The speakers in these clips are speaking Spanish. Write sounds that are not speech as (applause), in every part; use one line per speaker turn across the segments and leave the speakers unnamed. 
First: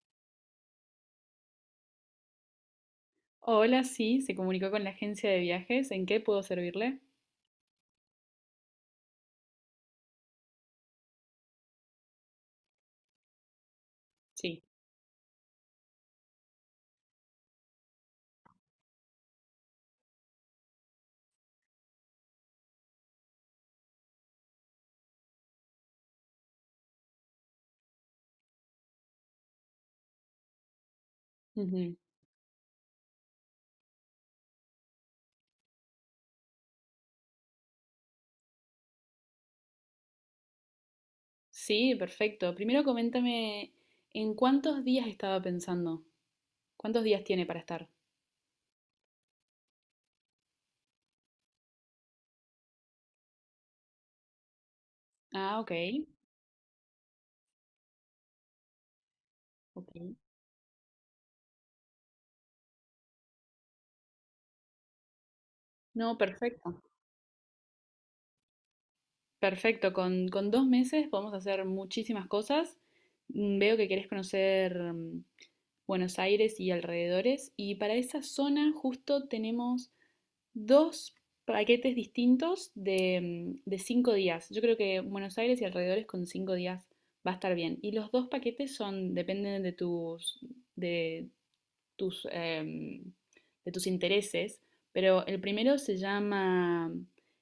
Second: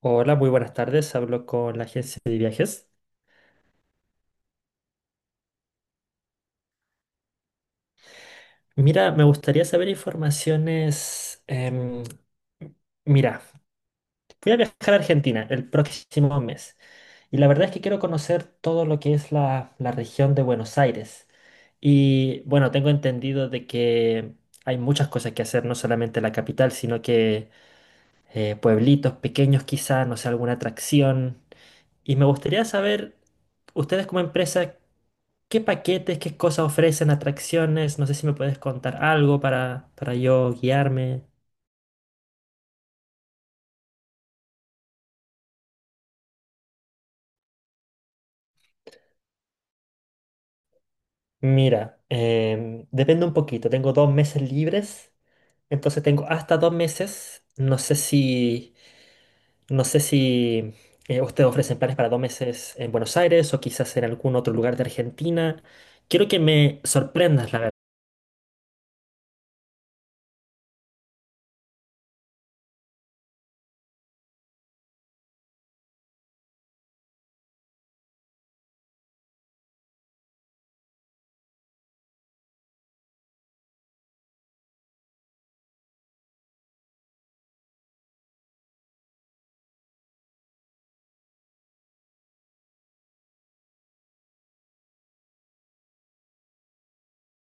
Hola, muy buenas tardes. Hablo con la agencia de viajes.
Hola, sí, se comunicó con la agencia de viajes. ¿En qué puedo servirle?
Mira, me gustaría saber informaciones. Mira, voy a
Sí.
viajar a Argentina el próximo mes y la verdad es que quiero conocer todo lo que es la región de Buenos Aires. Y bueno, tengo entendido de que hay muchas cosas que hacer, no solamente la capital, sino que pueblitos pequeños quizá, no sé, alguna atracción.
Ujú.
Y me gustaría saber, ustedes como empresa, ¿qué paquetes, qué cosas ofrecen, atracciones? No sé si me puedes contar algo para yo guiarme.
Sí, perfecto. Primero coméntame en cuántos días estaba pensando. ¿Cuántos días tiene para estar?
Mira, depende un poquito. Tengo dos meses libres,
Ah, ok.
entonces tengo hasta dos meses. No sé
Ok.
si ustedes ofrecen planes para dos meses en Buenos Aires o quizás en algún otro lugar de Argentina.
No,
Quiero que me
perfecto.
sorprendas, la verdad.
Perfecto. Con 2 meses podemos hacer muchísimas cosas. Veo que querés conocer Buenos Aires y alrededores. Y para esa zona justo tenemos dos paquetes distintos de 5 días. Yo creo que Buenos Aires y alrededores con 5 días va a estar bien. Y los dos paquetes son, dependen de tus, em, de tus intereses, pero el primero se llama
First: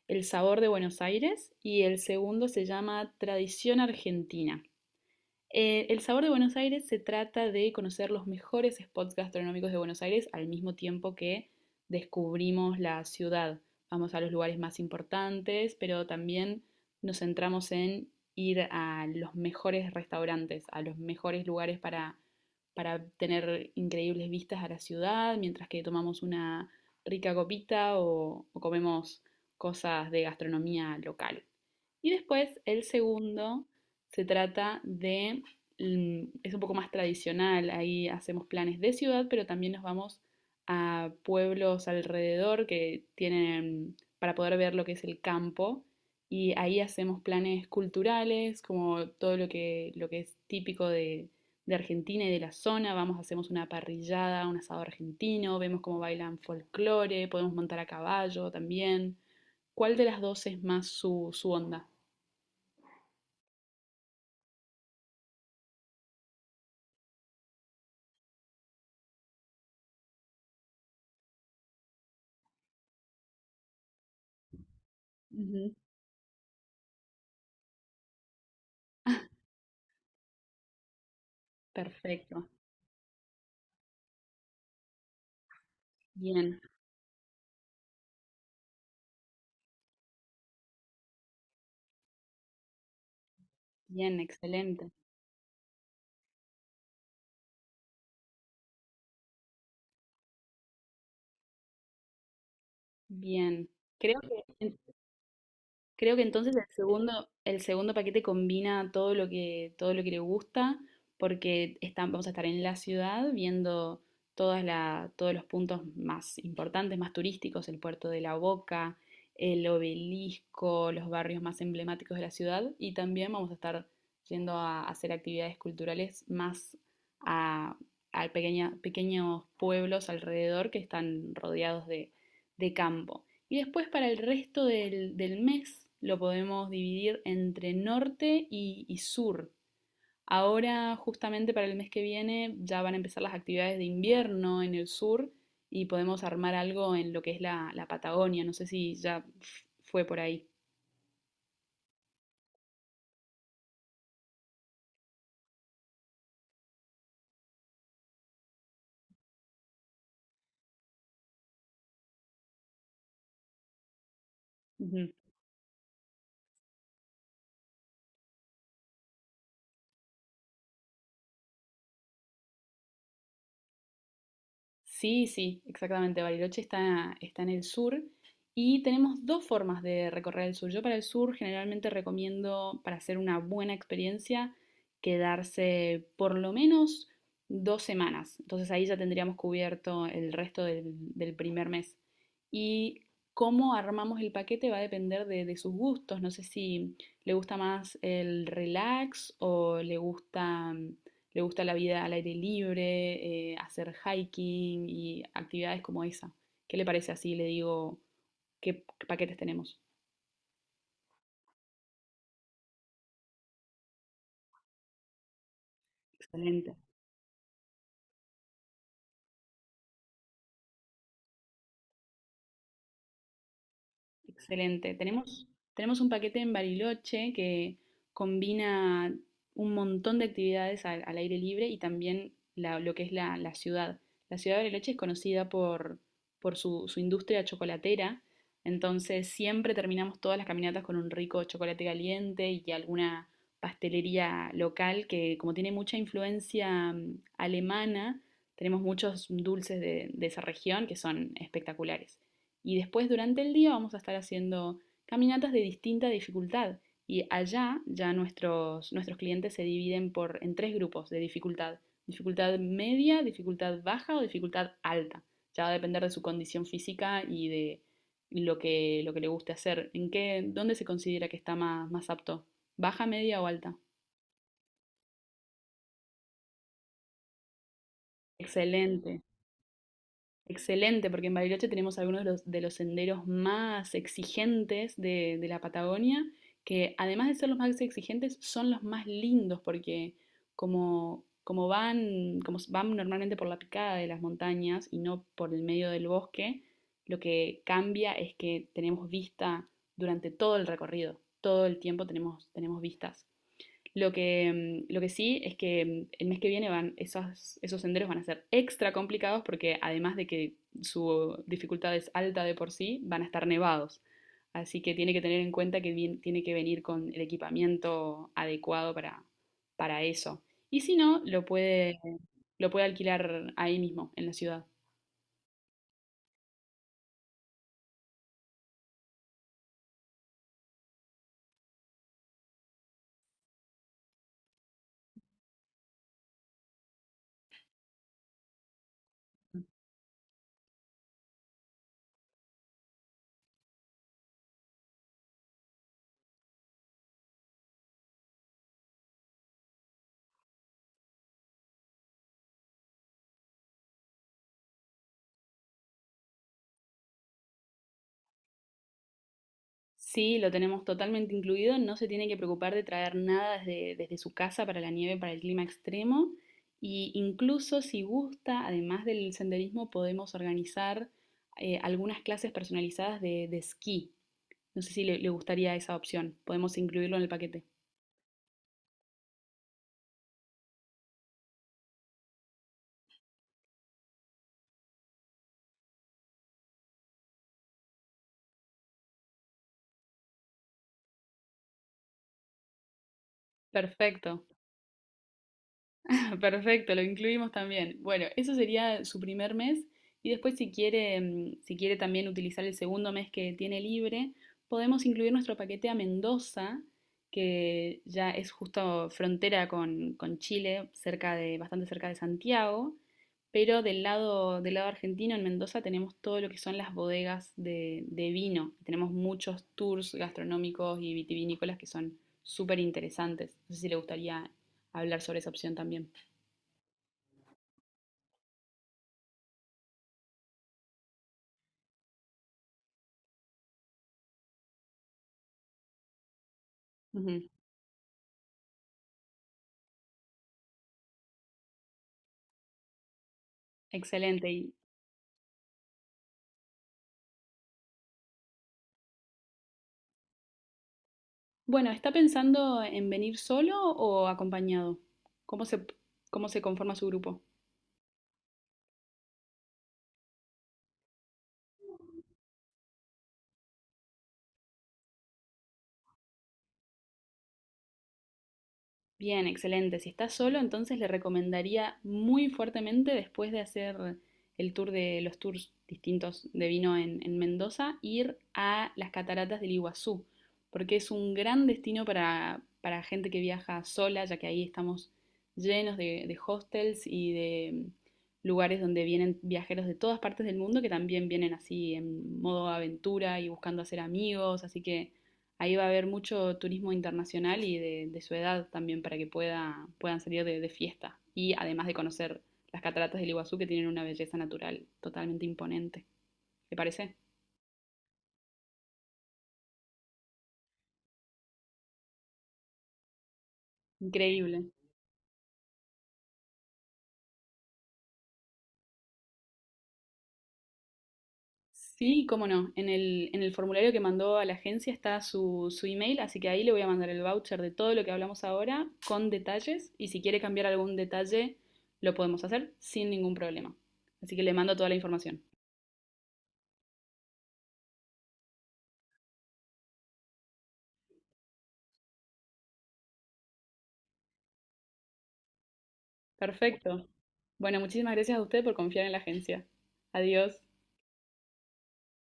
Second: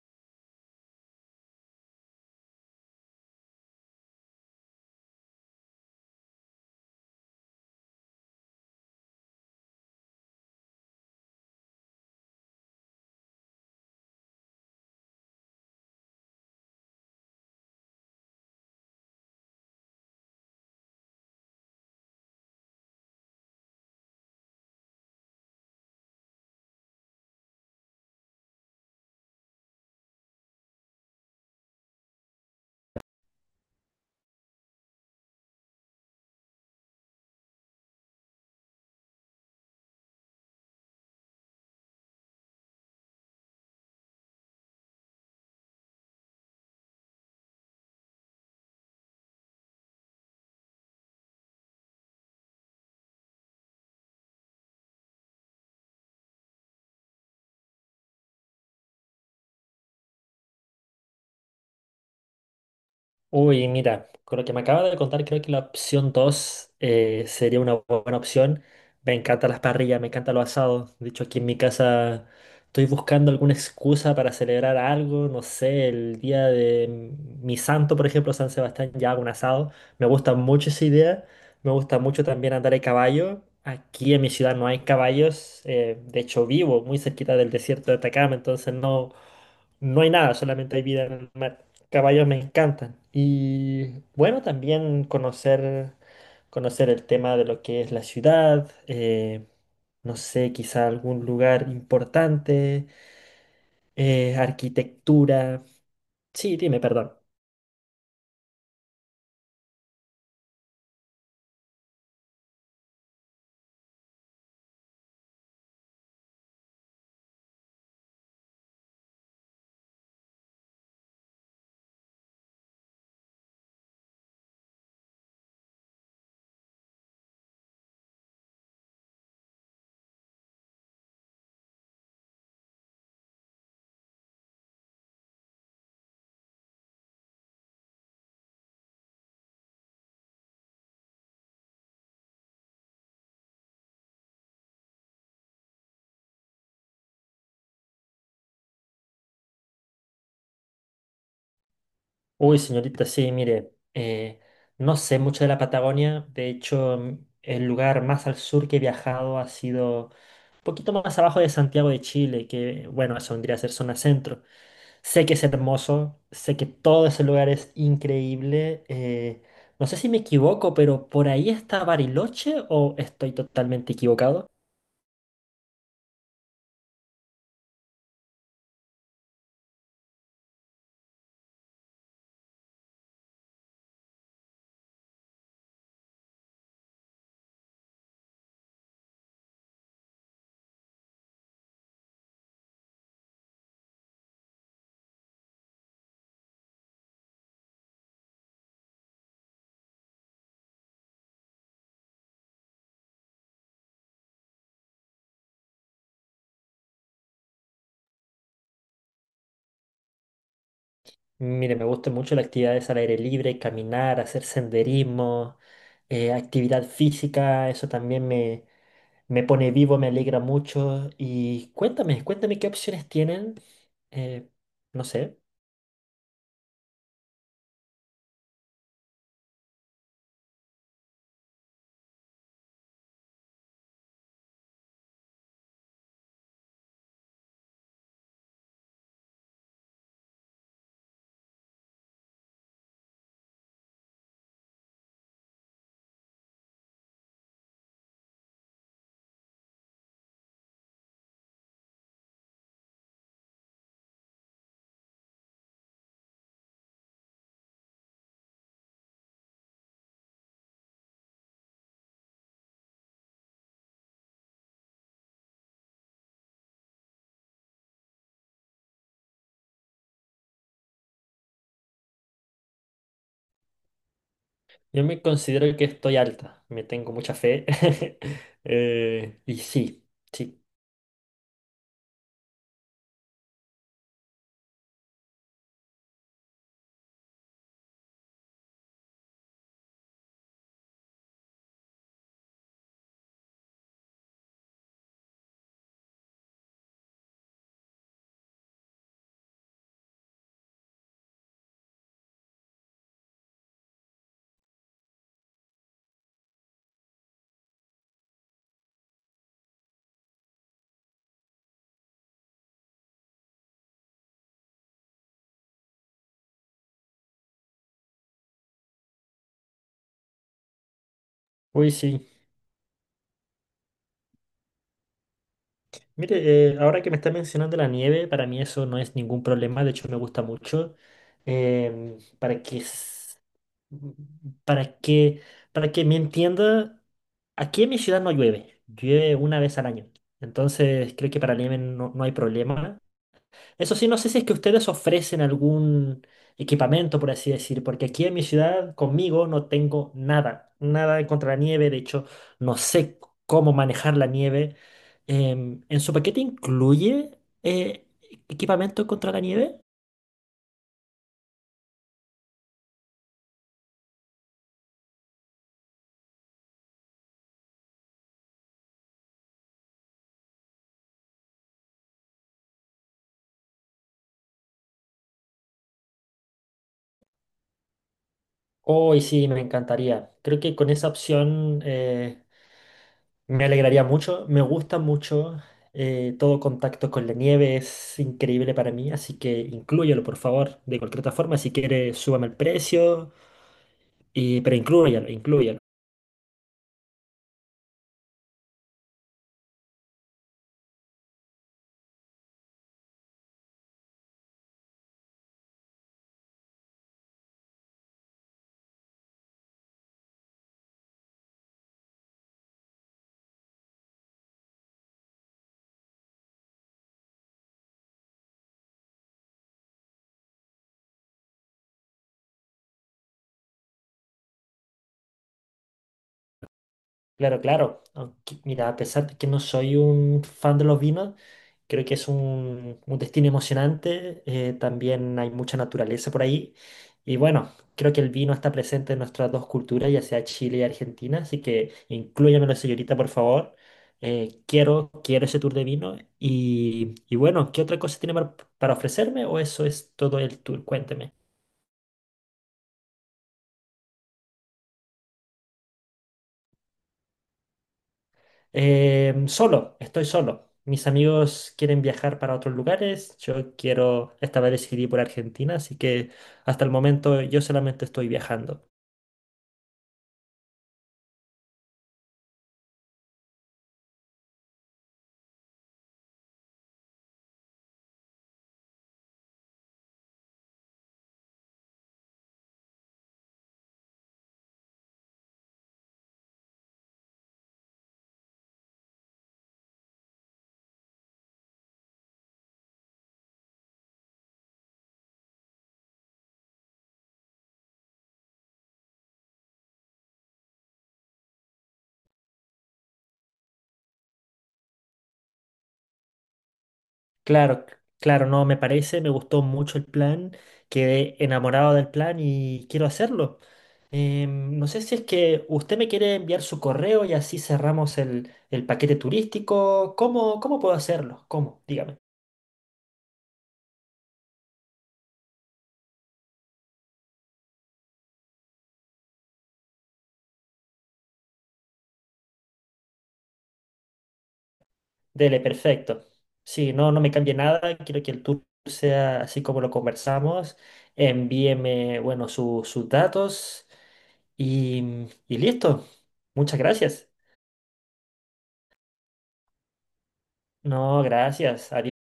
El sabor de Buenos Aires y el segundo se llama Tradición Argentina. El Sabor de Buenos Aires se trata de conocer los mejores spots gastronómicos de Buenos Aires al mismo tiempo que descubrimos la ciudad. Vamos a los lugares más importantes, pero también nos centramos en ir a los mejores restaurantes, a los mejores lugares para tener increíbles vistas a la ciudad, mientras que tomamos una rica copita o comemos cosas de gastronomía local. Y después, el segundo se trata de es un poco más tradicional. Ahí hacemos planes de ciudad, pero también nos vamos a pueblos alrededor que tienen para poder ver lo que es el campo. Y ahí hacemos planes culturales, como todo lo que es típico de Argentina y de la zona. Vamos, hacemos una parrillada, un asado argentino, vemos cómo bailan folclore, podemos montar a caballo también. ¿Cuál de las dos es más su onda?
Uy, mira, con lo que me acaba de contar, creo que la opción 2 sería una buena opción. Me encantan las parrillas, me encanta lo asado. De hecho, aquí en mi casa estoy buscando alguna excusa para celebrar algo. No
Ujú.
sé, el día de mi santo, por ejemplo, San Sebastián, ya hago un asado. Me gusta mucho esa idea. Me gusta mucho
Perfecto.
también andar en caballo. Aquí en mi ciudad no hay caballos. De hecho,
Bien,
vivo muy cerquita del desierto de Atacama, entonces no, no hay nada, solamente hay vida en el mar. Caballos me encantan. Y
bien,
bueno,
excelente.
también conocer el tema de lo que es la ciudad, no sé, quizá algún lugar importante,
Bien. Creo que, en-
arquitectura.
creo que
Sí,
entonces el
dime, perdón.
segundo, el segundo paquete combina todo lo que le gusta, porque vamos a estar en la ciudad viendo todos los puntos más importantes, más turísticos, el puerto de La Boca, el obelisco, los barrios más emblemáticos de la ciudad, y también vamos a estar yendo a hacer actividades culturales más a, a pequeños pueblos alrededor que están rodeados de campo. Y después para el resto del mes lo podemos dividir entre norte y sur. Ahora, justamente para el mes que viene, ya van a empezar las actividades de invierno en el sur y podemos armar algo en lo que es la Patagonia. No sé si ya fue por ahí.
Uy, señorita, sí, mire, no sé mucho de la Patagonia. De hecho, el lugar más al sur que he viajado ha sido un poquito más abajo de Santiago de Chile, que, bueno, eso vendría a ser zona centro.
Ujú.
Sé que es hermoso, sé que todo ese lugar es increíble. No sé si me equivoco, pero por ahí está Bariloche o estoy totalmente equivocado.
Sí, sí, exactamente. Bariloche está en el sur y tenemos dos formas de recorrer el sur. Yo para el sur generalmente recomiendo, para hacer una buena experiencia, quedarse por lo menos 2 semanas. Entonces ahí ya tendríamos cubierto el resto del primer mes. Y cómo armamos el paquete va a depender de sus gustos. No sé si le gusta más el relax o le gusta la vida al aire libre, hacer hiking y actividades como esa. ¿Qué le parece así? Le digo, ¿qué paquetes tenemos?
Mire, me gustan mucho las actividades al aire libre, caminar, hacer senderismo,
Excelente.
actividad física, eso también me pone vivo, me alegra mucho. Y cuéntame qué opciones tienen. Eh,
Excelente.
no sé,
Tenemos un paquete en Bariloche que combina un montón de actividades al aire libre y también lo que es la ciudad. La ciudad de Bariloche es conocida por su industria chocolatera, entonces siempre terminamos todas las caminatas con un rico chocolate caliente y alguna pastelería local que como tiene mucha influencia alemana, tenemos muchos dulces de esa región que son espectaculares. Y después durante el día vamos a estar haciendo caminatas de distinta dificultad. Y allá ya nuestros clientes se dividen en tres grupos de dificultad. Dificultad media, dificultad baja o dificultad alta. Ya va a depender de su condición física y de lo que, le guste hacer. ¿Dónde se considera que está más apto? ¿Baja, media o alta?
yo me considero que estoy alta, me tengo mucha fe. (laughs)
Excelente.
Y sí, sí.
Excelente, porque en Bariloche tenemos algunos de los senderos más exigentes de la Patagonia, que además de ser los más exigentes, son los más lindos, porque como van normalmente por la picada de las montañas y no por el medio del bosque, lo que cambia es que tenemos vista durante todo el recorrido, todo el tiempo tenemos vistas. Lo que, lo que sí es que el mes que viene esos senderos van a ser extra complicados porque además de que su dificultad es alta de por sí, van a estar nevados. Así que tiene que tener en cuenta que tiene que venir con el equipamiento adecuado para eso. Y si no, lo
Uy,
puede,
sí.
lo puede alquilar ahí mismo, en la ciudad.
Mire, ahora que me está mencionando la nieve, para mí eso no es ningún problema, de hecho me gusta mucho. Em, para que, s- para que, para que me entienda, aquí en mi ciudad no llueve, llueve una vez al año. Entonces creo que para la nieve no, no hay problema. Eso sí, no sé si es que ustedes ofrecen algún equipamiento, por así decir, porque aquí en mi ciudad conmigo no tengo nada, nada en contra la nieve, de hecho, no sé cómo manejar la nieve. ¿En su paquete incluye eh, equipamiento contra la nieve?
Sí, lo tenemos totalmente incluido, no se tiene que preocupar de traer nada desde su casa para la nieve, para el clima extremo. Y incluso si gusta, además del senderismo, podemos organizar algunas clases personalizadas de esquí. No sé si le gustaría esa opción. Podemos incluirlo en el paquete.
Hoy sí, me encantaría. Creo que con esa opción me alegraría mucho, me gusta mucho. Todo contacto con la nieve es increíble para mí, así que inclúyelo, por favor, de cualquier otra forma. Si quieres, súbame el precio,
Perfecto.
y, pero inclúyalo.
(laughs) Perfecto, lo incluimos también. Bueno, eso sería su primer mes y después si quiere también utilizar el segundo mes que tiene libre, podemos incluir nuestro paquete a Mendoza, que ya es justo frontera con Chile, bastante cerca de Santiago, pero del lado argentino, en Mendoza, tenemos todo lo que son las bodegas de vino. Tenemos muchos tours gastronómicos y vitivinícolas que son súper interesantes. No sé si le gustaría hablar sobre esa opción también.
Claro, claro. Aunque, mira, a pesar de que no soy un fan de los vinos, creo que es un destino emocionante. También hay mucha naturaleza por ahí. Y
Ujú.
bueno, creo que el vino está presente en nuestras dos culturas, ya sea Chile y Argentina. Así que inclúyamelo, señorita, por favor.
Excelente. Y
Quiero ese tour de vino. Y bueno, ¿qué otra cosa tiene para ofrecerme? ¿O eso es todo el tour? Cuénteme.
bueno, ¿está pensando en venir solo o acompañado? ¿Cómo se, cómo se conforma su grupo?
Solo, estoy solo. Mis amigos quieren viajar para otros lugares. Yo quiero, esta vez decidí por Argentina, así que hasta el momento yo solamente estoy viajando.
Bien, excelente. Si estás solo, entonces le recomendaría muy fuertemente después de hacer el tour de los tours distintos de vino en Mendoza, ir a las cataratas del Iguazú, porque es un gran destino para gente que viaja sola, ya que ahí estamos llenos de hostels y de lugares donde vienen viajeros de todas partes del mundo que también vienen así en modo aventura y buscando hacer amigos, así que ahí va a haber mucho turismo internacional y de su edad también para que puedan salir de fiesta. Y además de conocer las cataratas del Iguazú que tienen una belleza natural totalmente imponente. ¿Te parece?
Claro, no me parece, me gustó mucho el plan, quedé enamorado del plan y quiero hacerlo.
Increíble.
No sé si es que usted me quiere enviar su correo y así cerramos el paquete turístico. ¿Cómo puedo hacerlo? ¿Cómo? Dígame.
Sí, cómo no. En el formulario que mandó a la agencia está su email, así que ahí le voy a mandar el voucher de todo lo que hablamos ahora con detalles y si quiere cambiar algún detalle lo podemos hacer sin ningún problema. Así que le mando toda la información.
Dele, perfecto. Sí, no, no me cambie nada. Quiero que el tour sea así como lo conversamos. Envíeme, bueno, sus datos y listo. Muchas
Perfecto.
gracias.
Bueno, muchísimas gracias a usted por confiar en la agencia. Adiós.
No, gracias. Adiós.